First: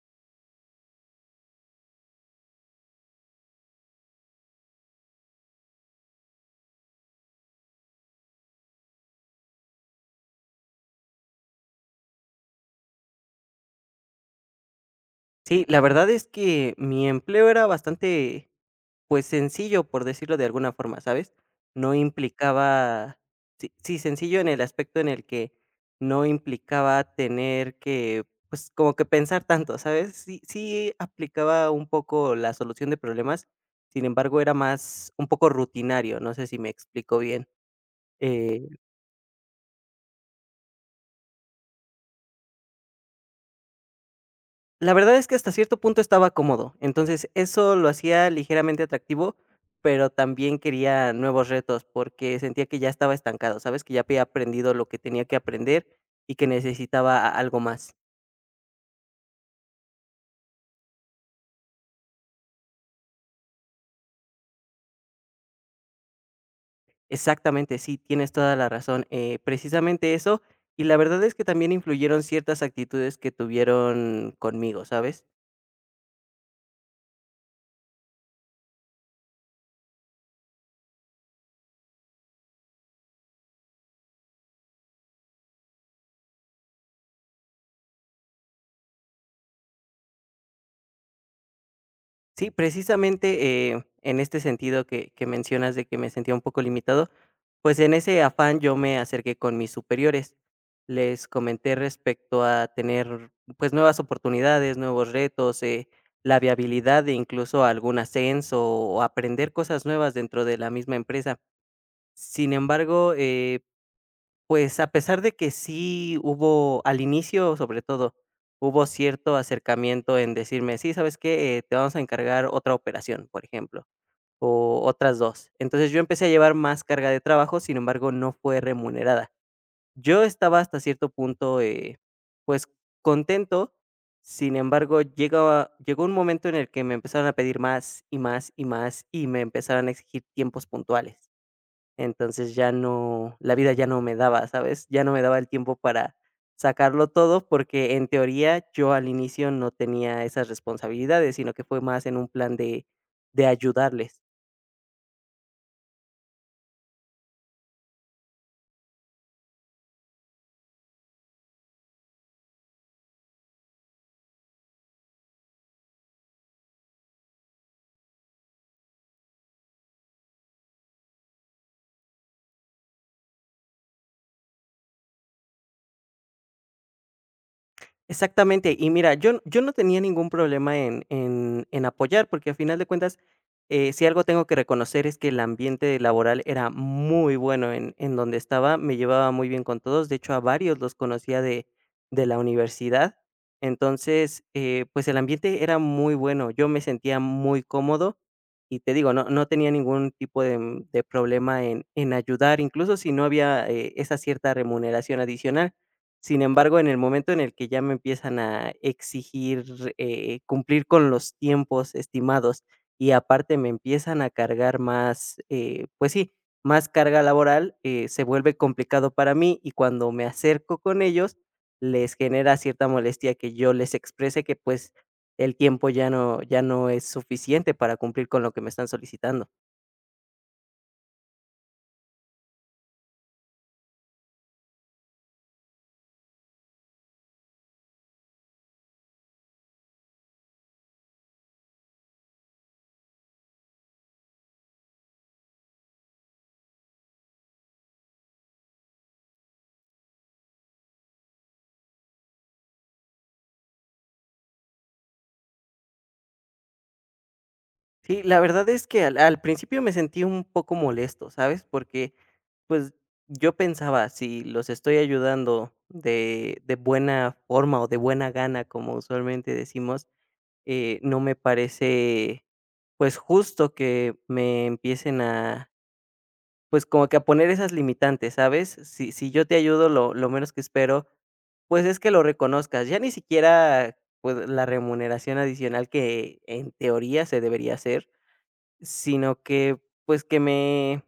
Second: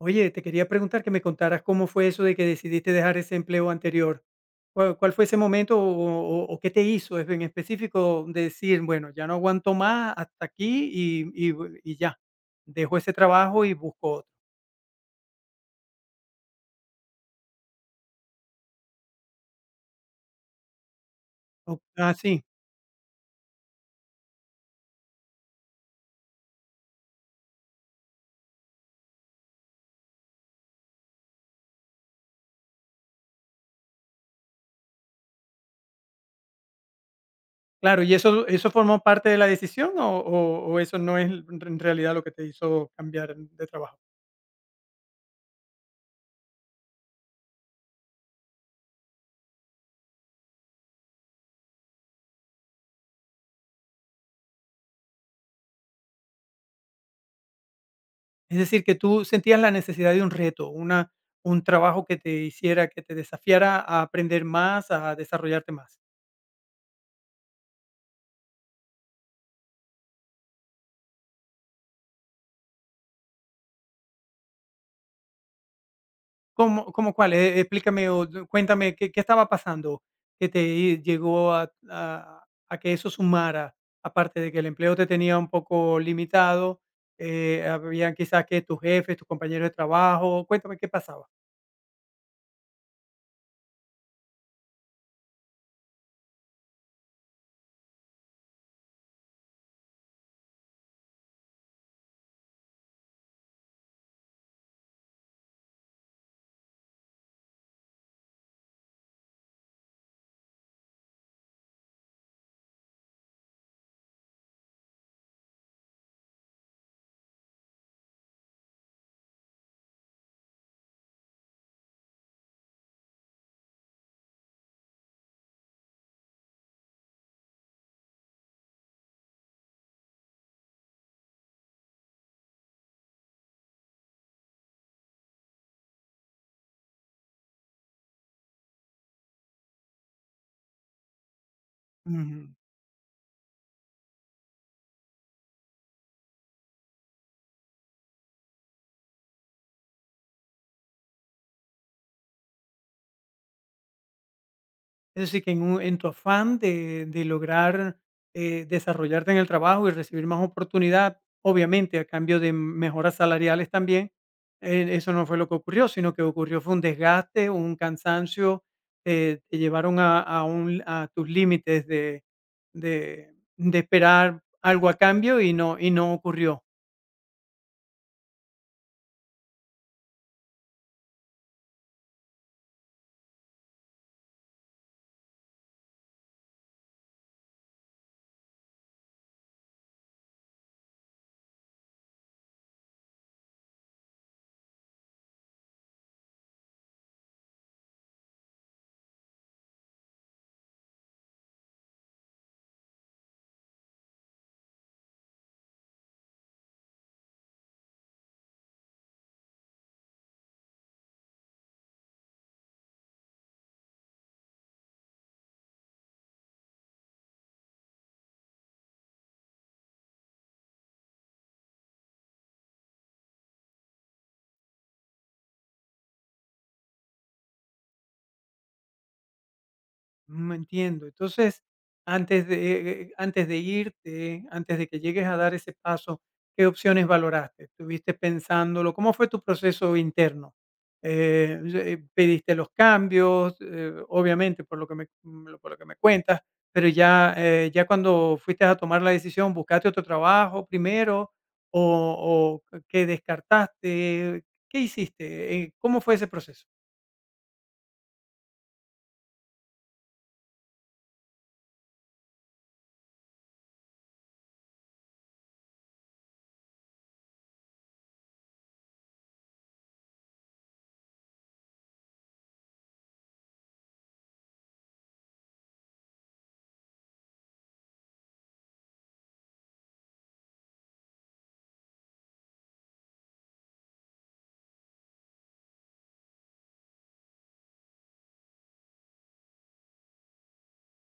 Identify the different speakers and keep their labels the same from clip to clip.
Speaker 1: Oye, te quería preguntar que me contaras cómo fue eso de que decidiste dejar ese empleo anterior. ¿Cuál fue ese momento o qué te hizo en específico decir, bueno, ya no aguanto más hasta aquí y ya, dejo ese trabajo y busco otro?
Speaker 2: Sí, la verdad es que mi empleo era bastante, pues, sencillo, por decirlo de alguna forma, ¿sabes? No
Speaker 1: Ah, sí,
Speaker 2: implicaba sí, sí, sencillo en el aspecto en el que no implicaba tener que, pues, como que pensar tanto, ¿sabes? Sí aplicaba un poco la solución de problemas, sin embargo, era más un poco rutinario, no sé si me explico bien.
Speaker 1: claro. ¿Y eso,
Speaker 2: Eh
Speaker 1: eso formó parte de la decisión o eso no es en realidad lo que te hizo cambiar de trabajo?
Speaker 2: La verdad es que hasta cierto punto estaba cómodo, entonces eso lo hacía ligeramente atractivo, pero también quería nuevos retos porque sentía que ya estaba estancado, ¿sabes? Que ya había aprendido lo que tenía que aprender y que algo más.
Speaker 1: Es decir, que tú sentías la necesidad de un reto, un trabajo que te hiciera, que te desafiara a aprender más, a desarrollarte más.
Speaker 2: Exactamente, sí, tienes toda la razón. Precisamente eso, y la verdad es que también influyeron ciertas actitudes que tuvieron conmigo, ¿sabes?
Speaker 1: ¿Cómo cuál? Explícame o cuéntame, ¿qué estaba pasando que te llegó a que eso sumara? Aparte de que el empleo te tenía un poco limitado, habían quizás que tus jefes, tus compañeros de trabajo, cuéntame qué pasaba.
Speaker 2: Sí, precisamente, en este sentido que mencionas de que me sentía un poco limitado, pues, en ese afán yo me acerqué con mis superiores. Les comenté respecto a tener, pues, nuevas oportunidades, nuevos retos, la viabilidad de incluso algún ascenso o aprender cosas nuevas dentro de la misma empresa. Sin embargo, pues, a pesar de que sí hubo al inicio, sobre todo, hubo cierto acercamiento en decirme: "Sí, ¿sabes qué? Te vamos a encargar otra operación", por ejemplo, o otras 2. Entonces, yo empecé a llevar más carga de trabajo, sin embargo, no fue remunerada. Yo estaba hasta cierto punto, pues, contento, sin embargo, llegaba llegó un momento en el que me empezaron a pedir más, y más, y más, y me empezaron a exigir tiempos puntuales. Entonces
Speaker 1: Ujú.
Speaker 2: la vida ya no me daba, ¿sabes? Ya no me daba el tiempo para sacarlo todo, porque en teoría yo al inicio no tenía esas responsabilidades, sino que fue más en un plan de ayudarles.
Speaker 1: Es decir, que en tu afán de lograr, desarrollarte en el trabajo y recibir más oportunidad, obviamente a cambio de mejoras salariales también. Eso no fue lo que ocurrió, sino que ocurrió fue un desgaste, un cansancio. Te llevaron a tus límites de esperar algo a cambio y no ocurrió.
Speaker 2: Exactamente. Y mira, yo no tenía ningún problema en apoyar, porque a final de cuentas, si algo tengo que reconocer es que el ambiente laboral era muy bueno en donde estaba, me llevaba muy bien con todos, de hecho a varios los conocía de la universidad, entonces, pues el ambiente era muy bueno, yo me sentía muy cómodo y te digo, no, no tenía ningún tipo de, de problema en ayudar, incluso si no había esa cierta remuneración adicional. Sin embargo, en el momento en el que ya me empiezan a exigir, cumplir con los tiempos estimados y aparte me empiezan a cargar más, pues sí, más carga laboral, se vuelve complicado para mí, y cuando me acerco con ellos, les genera cierta molestia que yo les exprese que pues el tiempo ya no, ya no es suficiente para cumplir con lo que me están solicitando.
Speaker 1: Mm, entiendo. Entonces, antes de irte, antes de que llegues a dar ese paso, ¿qué opciones valoraste? ¿Estuviste pensándolo? ¿Cómo fue tu proceso interno? ¿Pediste los cambios? Obviamente, por lo que me, mm, por lo que me cuentas, pero ya cuando fuiste a tomar la decisión, ¿buscaste otro trabajo primero? ¿O qué descartaste? ¿Qué hiciste? ¿Cómo fue ese proceso?
Speaker 2: Sí, la verdad es que al principio me sentí un poco molesto, ¿sabes? Porque, pues, yo pensaba, si los estoy ayudando de buena forma o de buena gana, como usualmente decimos, no me parece, pues, justo que me empiecen a, pues, como que a poner esas limitantes, ¿sabes? Si yo te ayudo, lo menos que espero, pues, es que lo reconozcas. Ya ni siquiera, pues, la remuneración adicional que en teoría se debería hacer. Sino que, pues, que me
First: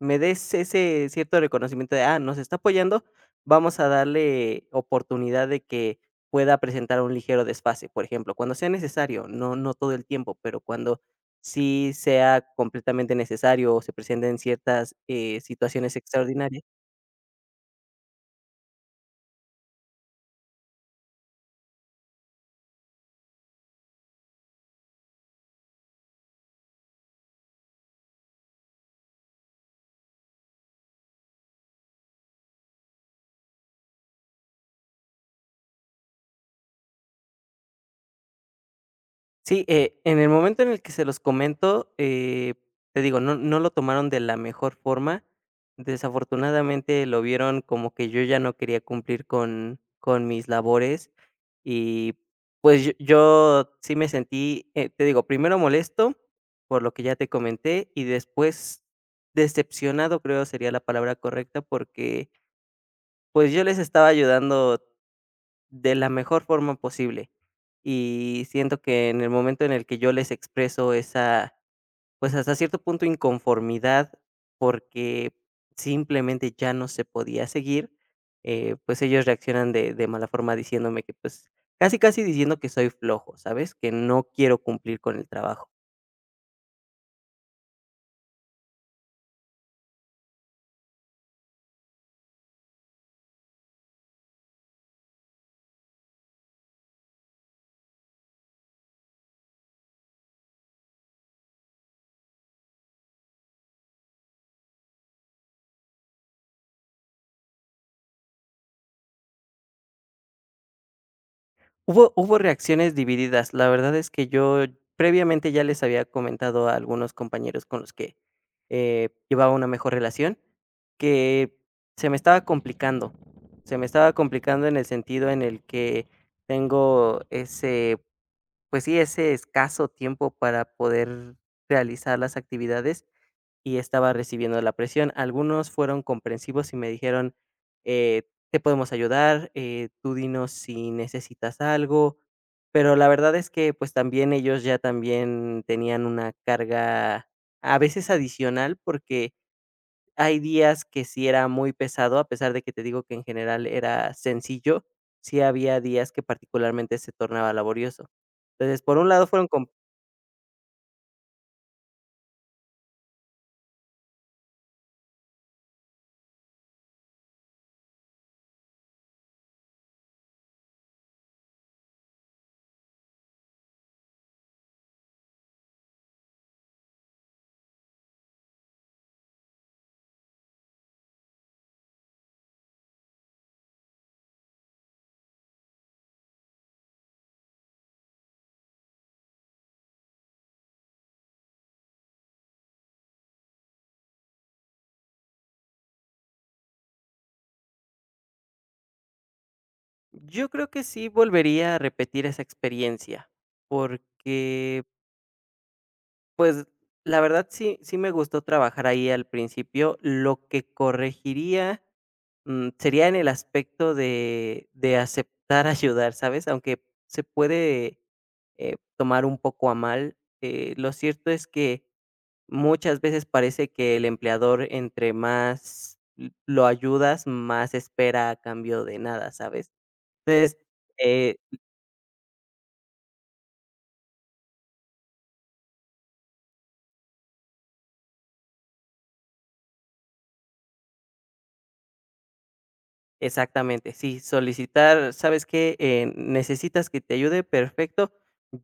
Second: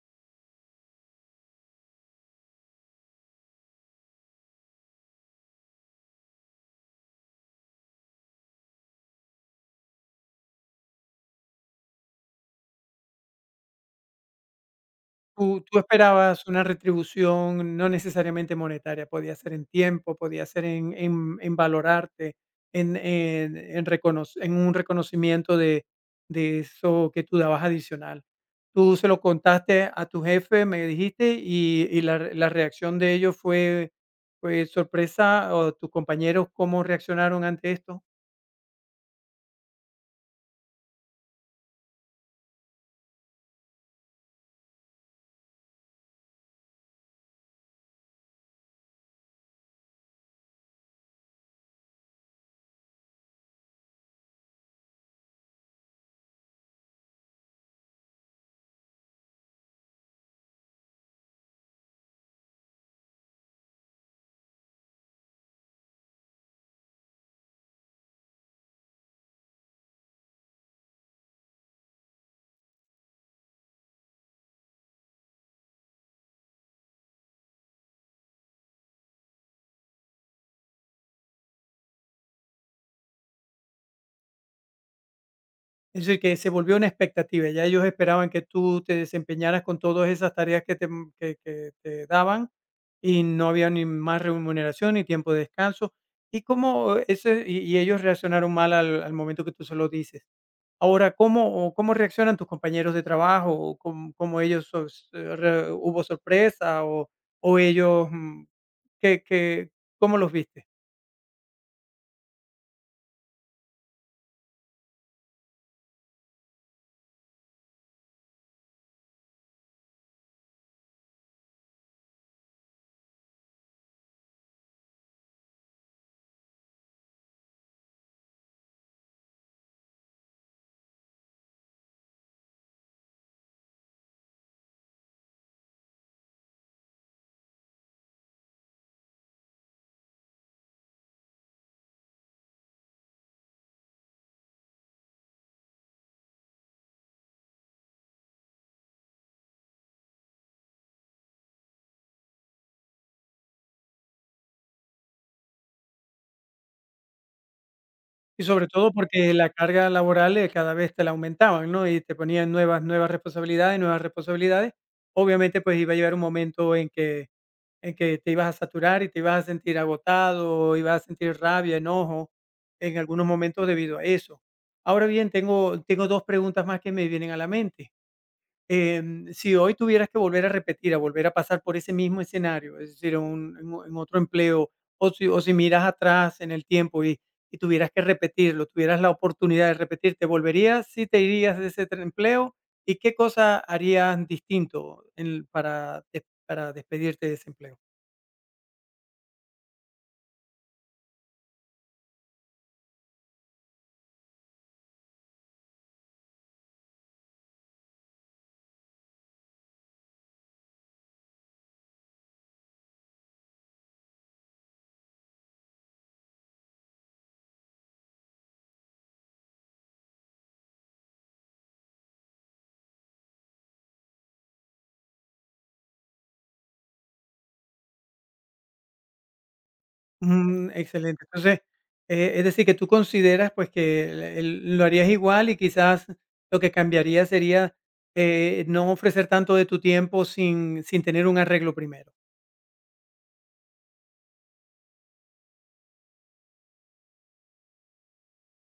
Speaker 2: me des ese cierto reconocimiento de, ah, nos está apoyando, vamos a darle oportunidad de que pueda presentar un ligero desfase, por ejemplo, cuando sea necesario, no no todo el tiempo, pero cuando sí sea completamente necesario o se presenten ciertas,
Speaker 1: Tú
Speaker 2: situaciones
Speaker 1: esperabas
Speaker 2: extraordinarias.
Speaker 1: una retribución no necesariamente monetaria, podía ser en tiempo, podía ser en valorarte, en reconoc en un reconocimiento de eso que tú dabas adicional. Tú se lo contaste a tu jefe, me dijiste, y la reacción de ellos fue sorpresa, o, ¿tus compañeros cómo reaccionaron ante esto?
Speaker 2: Sí, en el momento en el que se los comento, te digo, no no lo tomaron de la mejor forma. Desafortunadamente, lo vieron como que yo ya no quería cumplir con mis labores y, pues, yo sí me sentí, te digo, primero molesto por lo que ya te comenté y después decepcionado, creo sería la palabra correcta, porque, pues, yo les estaba ayudando de la mejor forma posible. Y siento que en el momento en el que yo les expreso esa, pues, hasta cierto punto, inconformidad, porque simplemente ya no se podía seguir, pues, ellos reaccionan de mala forma diciéndome que, pues, casi, casi diciendo que soy flojo, ¿sabes? Que no quiero cumplir con el trabajo.
Speaker 1: Es decir, que se volvió una expectativa. Ya ellos esperaban que tú te desempeñaras con todas esas tareas que te daban, y no había ni más remuneración ni tiempo de descanso. ¿Y ellos reaccionaron mal al momento que tú se lo dices? Ahora, ¿cómo reaccionan tus compañeros de trabajo? ¿O ¿Cómo, cómo ellos so- re- ¿Hubo sorpresa o ellos, mm, qué- qué- cómo los viste?
Speaker 2: Hubo reacciones divididas. La verdad es que yo previamente ya les había comentado a algunos compañeros con los que, llevaba una mejor relación, que se me estaba complicando. Se me estaba complicando en el sentido en el que tengo ese, pues sí, ese escaso tiempo para poder realizar las actividades y estaba recibiendo la presión. Algunos fueron comprensivos y me dijeron, eh, te podemos ayudar, tú dinos si necesitas algo, pero la verdad es que pues también ellos ya también tenían una carga a veces adicional porque hay días que sí era muy pesado, a pesar de que te digo que en general era sencillo, sí había días que particularmente se tornaba laborioso.
Speaker 1: Y sobre
Speaker 2: Entonces,
Speaker 1: todo
Speaker 2: por un lado
Speaker 1: porque
Speaker 2: fueron.
Speaker 1: la carga laboral, cada vez te la aumentaban, ¿no? Y te ponían nuevas responsabilidades, nuevas responsabilidades. Obviamente, pues, iba a llegar un momento en que te ibas a saturar y te ibas a sentir agotado, ibas a sentir rabia, enojo, en algunos momentos debido a eso. Ahora bien, tengo 2 preguntas más que me vienen a la mente. Si hoy tuvieras que volver a repetir, a volver a pasar por ese mismo escenario, es decir, un en o en otro empleo, o si miras atrás en el tiempo y tuvieras que repetirlo, tuvieras la oportunidad de repetir, ¿te volverías? ¿Si te irías de ese tra empleo? ¿Y qué cosa harías distinto en para des para despedirte de ese empleo?
Speaker 2: Yo creo que sí volvería a repetir esa experiencia, porque, pues, la verdad sí, sí me gustó trabajar ahí al principio. Lo que corregiría, mm, sería en el aspecto de aceptar ayudar, ¿sabes? Aunque se puede tomar un poco a mal, lo cierto es que muchas veces parece que el empleador entre más lo ayudas, más espera a cambio de nada, ¿sabes? Entonces,
Speaker 1: Mm, excelente.
Speaker 2: eh.
Speaker 1: Entonces, es decir, que tú consideras, pues, que el lo harías igual, y quizás lo que cambiaría sería, no ofrecer tanto de tu tiempo sin tener un arreglo primero.
Speaker 2: Exactamente, sí, solicitar, ¿sabes qué? ¿Necesitas que te ayude? Perfecto.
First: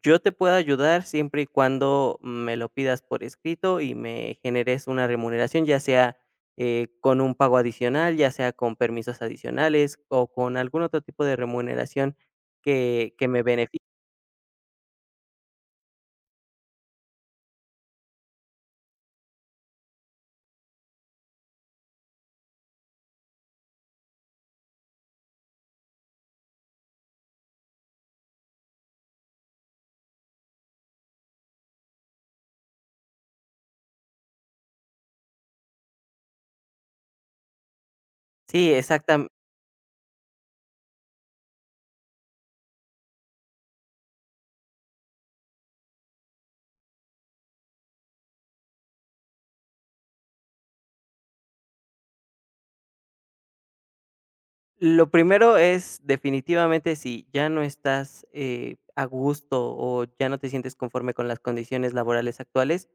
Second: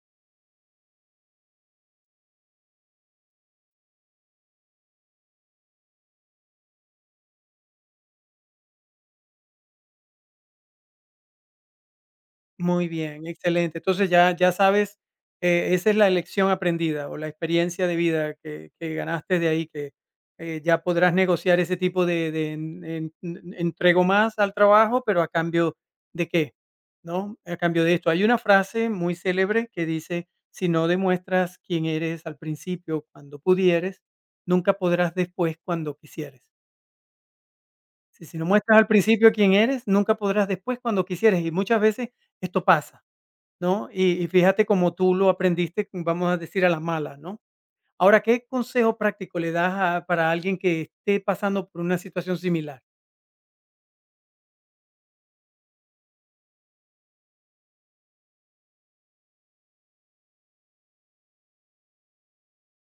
Speaker 2: Yo te puedo ayudar siempre y cuando me lo pidas por escrito y me generes una remuneración, ya sea con un pago adicional, ya sea con permisos adicionales o con algún otro tipo de remuneración
Speaker 1: Muy bien,
Speaker 2: que me beneficie.
Speaker 1: excelente. Entonces ya sabes, esa es la lección aprendida o la experiencia de vida que ganaste de ahí, ya podrás negociar ese tipo de en entrego más al trabajo, pero a cambio de qué, ¿no? A cambio de esto. Hay una frase muy célebre que dice: "Si no demuestras quién eres al principio cuando pudieres, nunca podrás después cuando quisieres". Si no
Speaker 2: Sí,
Speaker 1: muestras al principio
Speaker 2: exactamente.
Speaker 1: quién eres, nunca podrás después cuando quisieres, y muchas veces esto pasa, ¿no? Y, fíjate cómo tú lo aprendiste, vamos a decir, a la mala, ¿no? Ahora, ¿qué consejo práctico le das para alguien que esté pasando por una situación similar?
Speaker 2: Lo primero es definitivamente si ya no estás a gusto o ya no te sientes conforme con las condiciones laborales actuales.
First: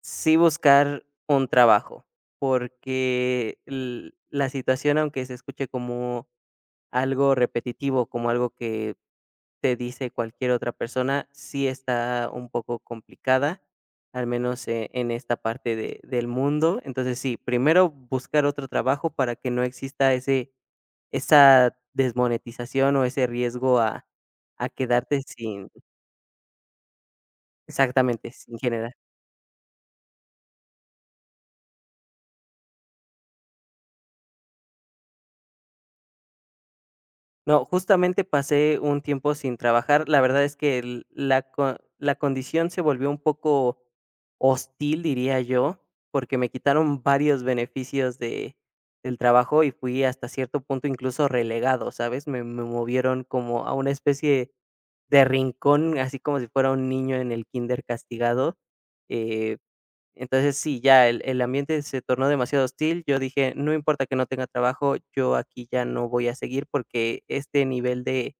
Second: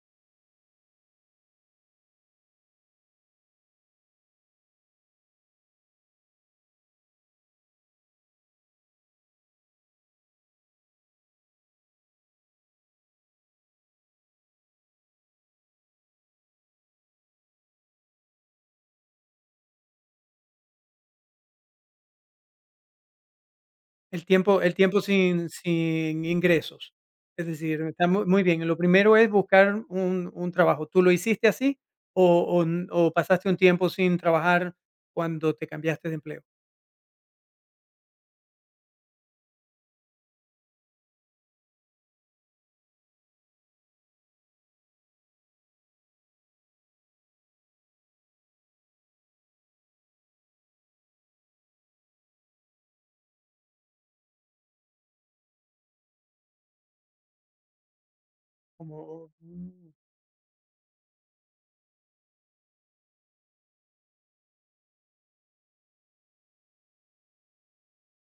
Speaker 2: Sí, buscar un trabajo, porque l la situación, aunque se escuche como algo repetitivo, como algo que te dice cualquier otra persona, sí está un poco complicada, al menos, en esta parte de del mundo. Entonces, sí, primero buscar otro trabajo para que no exista ese esa desmonetización o ese riesgo a
Speaker 1: El tiempo
Speaker 2: quedarte
Speaker 1: sin,
Speaker 2: sin,
Speaker 1: sin ingresos. Es decir, está
Speaker 2: exactamente,
Speaker 1: muy
Speaker 2: sin
Speaker 1: bien. Lo
Speaker 2: generar.
Speaker 1: primero es buscar un trabajo. ¿Tú lo hiciste así o pasaste un tiempo sin trabajar cuando te cambiaste de empleo?
Speaker 2: No, justamente pasé un tiempo sin trabajar. La verdad es que el la co la condición se volvió un poco hostil, diría yo, porque me quitaron varios beneficios de del trabajo y fui hasta cierto punto incluso relegado, ¿sabes? Me movieron como a una especie de rincón, así como si fuera un niño en el kinder castigado,
Speaker 1: Como,
Speaker 2: eh
Speaker 1: mm,
Speaker 2: entonces, sí, ya el ambiente se tornó demasiado hostil. Yo dije: "No importa que no tenga trabajo, yo aquí ya no voy a seguir", porque este nivel de,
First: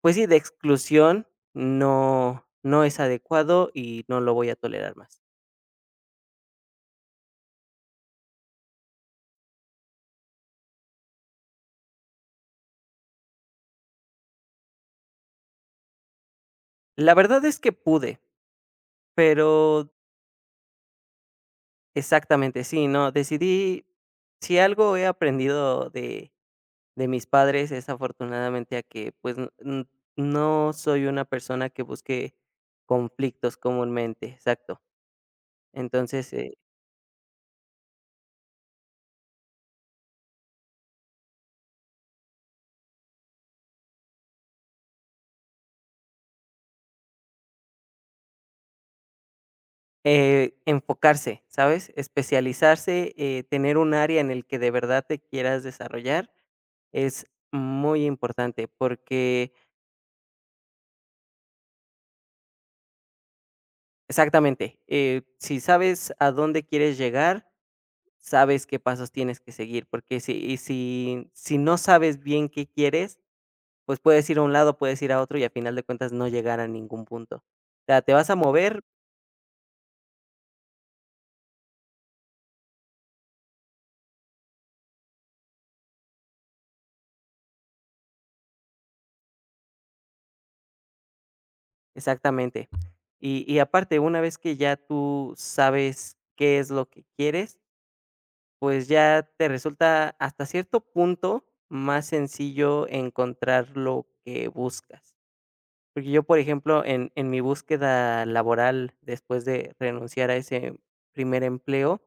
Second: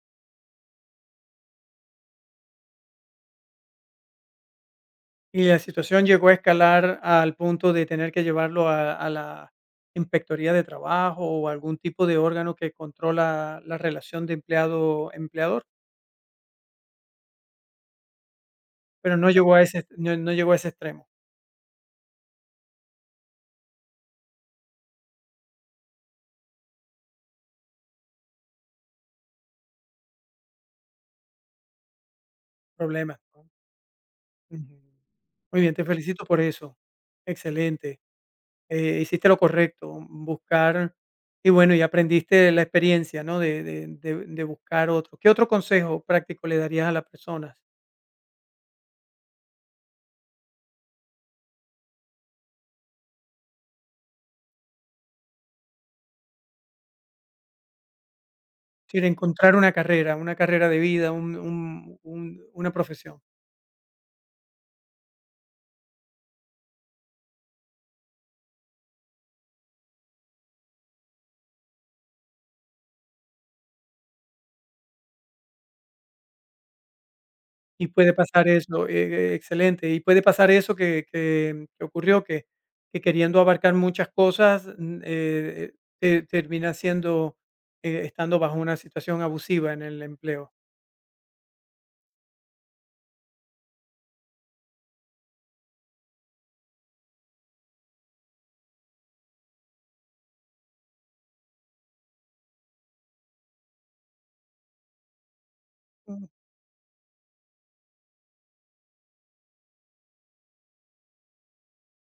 Speaker 2: pues sí, de exclusión no no es adecuado y no lo voy a tolerar más.
Speaker 1: Y la situación llegó a escalar al punto de tener que llevarlo a la inspectoría de trabajo o algún tipo de órgano que controla la relación de empleado-empleador,
Speaker 2: La verdad es que pude,
Speaker 1: pero no llegó a ese
Speaker 2: pero
Speaker 1: no llegó a ese extremo,
Speaker 2: exactamente, sí, no, decidí si algo he aprendido de mis padres es afortunadamente a que, pues, no soy una persona que busque
Speaker 1: problema, ¿no?
Speaker 2: conflictos comúnmente, exacto.
Speaker 1: Ujú. Muy bien, te felicito
Speaker 2: Entonces,
Speaker 1: por eso. Excelente. Hiciste lo correcto, buscar, y bueno, y aprendiste la experiencia, ¿no? De buscar otro. ¿Qué otro consejo práctico le darías a las personas?
Speaker 2: enfocarse, ¿sabes? Especializarse, tener un área en el que de verdad te quieras desarrollar es muy importante,
Speaker 1: Sí, de
Speaker 2: porque
Speaker 1: encontrar una carrera de vida, un una profesión.
Speaker 2: exactamente, si sabes a dónde quieres llegar, sabes qué pasos tienes que seguir, porque si si no sabes bien qué quieres, pues puedes ir a un lado, puedes ir a otro y a final de cuentas no llegar a ningún punto. O
Speaker 1: Y
Speaker 2: sea, te
Speaker 1: puede
Speaker 2: vas a
Speaker 1: pasar
Speaker 2: mover.
Speaker 1: eso, excelente. Y puede pasar eso que ocurrió, que queriendo abarcar muchas cosas, te terminas estando bajo una situación abusiva en el empleo.
Speaker 2: Exactamente. Y aparte, una vez que ya tú sabes qué es lo que quieres, pues ya te resulta hasta cierto punto más sencillo encontrar lo que buscas. Porque yo, por ejemplo, en mi búsqueda laboral, después de renunciar a ese primer empleo,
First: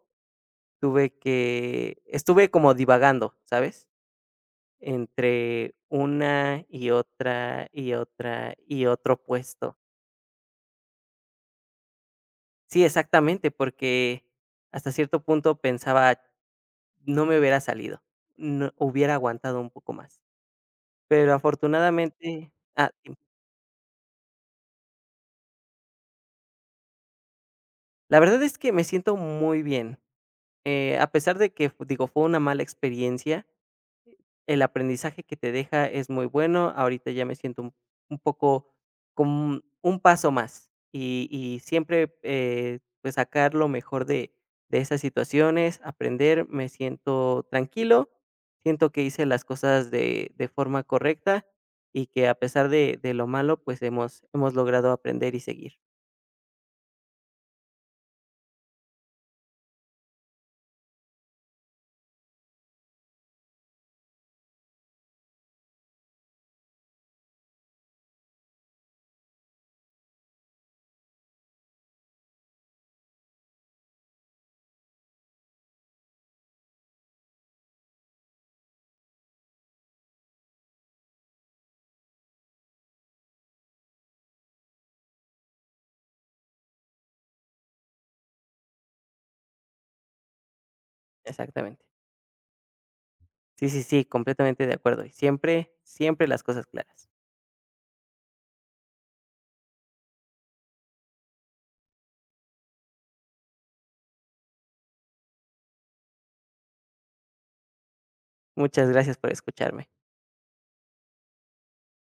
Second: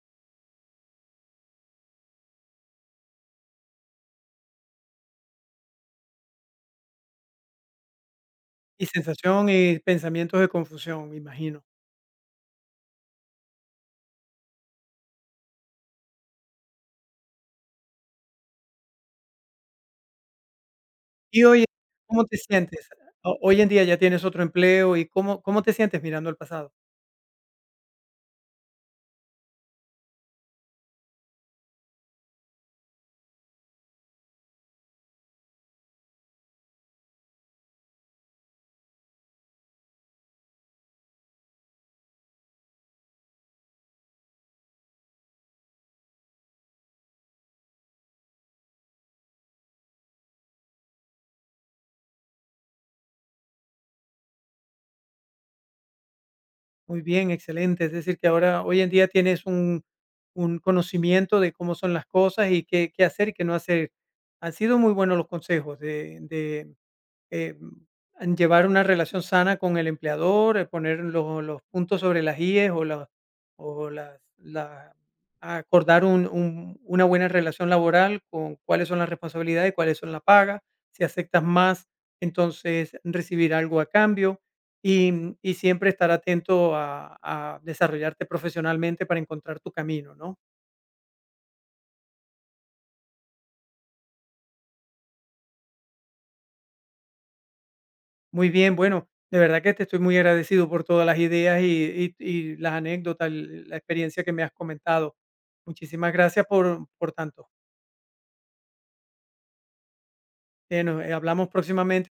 Speaker 2: tuve que estuve como divagando, ¿sabes? Entre una y otra, y otra,
Speaker 1: Y
Speaker 2: y otro
Speaker 1: sensación
Speaker 2: puesto.
Speaker 1: y pensamientos de confusión, me imagino.
Speaker 2: Sí, exactamente, porque hasta cierto punto pensaba, no me hubiera salido, no hubiera aguantado un poco más. Pero
Speaker 1: Y hoy, ¿cómo te
Speaker 2: afortunadamente
Speaker 1: sientes?
Speaker 2: ah, sí.
Speaker 1: Ho hoy en día ya tienes otro empleo, ¿y cómo te sientes mirando al pasado?
Speaker 2: La verdad es que me siento muy bien, a pesar de que, digo, fue una mala experiencia. El aprendizaje que te deja es muy bueno. Ahorita ya me siento un poco como un paso más, y siempre, pues, sacar lo mejor de esas situaciones, aprender. Me siento tranquilo, siento que hice las cosas de forma correcta y que a pesar de lo malo, pues, hemos logrado aprender y seguir.
Speaker 1: Muy bien, excelente. Es decir, que ahora, hoy en día tienes un conocimiento de cómo son las cosas y qué hacer y qué no hacer. Han sido muy buenos los consejos eh, en llevar una relación sana con el empleador. Poner los puntos sobre las IES, o, la- o las- la- acordar una buena relación laboral con cuáles son las responsabilidades, cuáles son la paga. Si aceptas más, entonces recibir algo a cambio, y, y siempre estar atento a desarrollarte profesionalmente para encontrar tu camino, ¿no?
Speaker 2: Exactamente. Sí, sí, sí, completamente de acuerdo, y siempre, siempre las cosas claras.
Speaker 1: Muy bien, bueno, de verdad que te estoy muy agradecido por todas las ideas y las anécdotas, la experiencia que me has comentado. Muchísimas gracias por tanto.
Speaker 2: Muchas gracias por escucharme.
Speaker 1: Bueno, hablamos próximamente.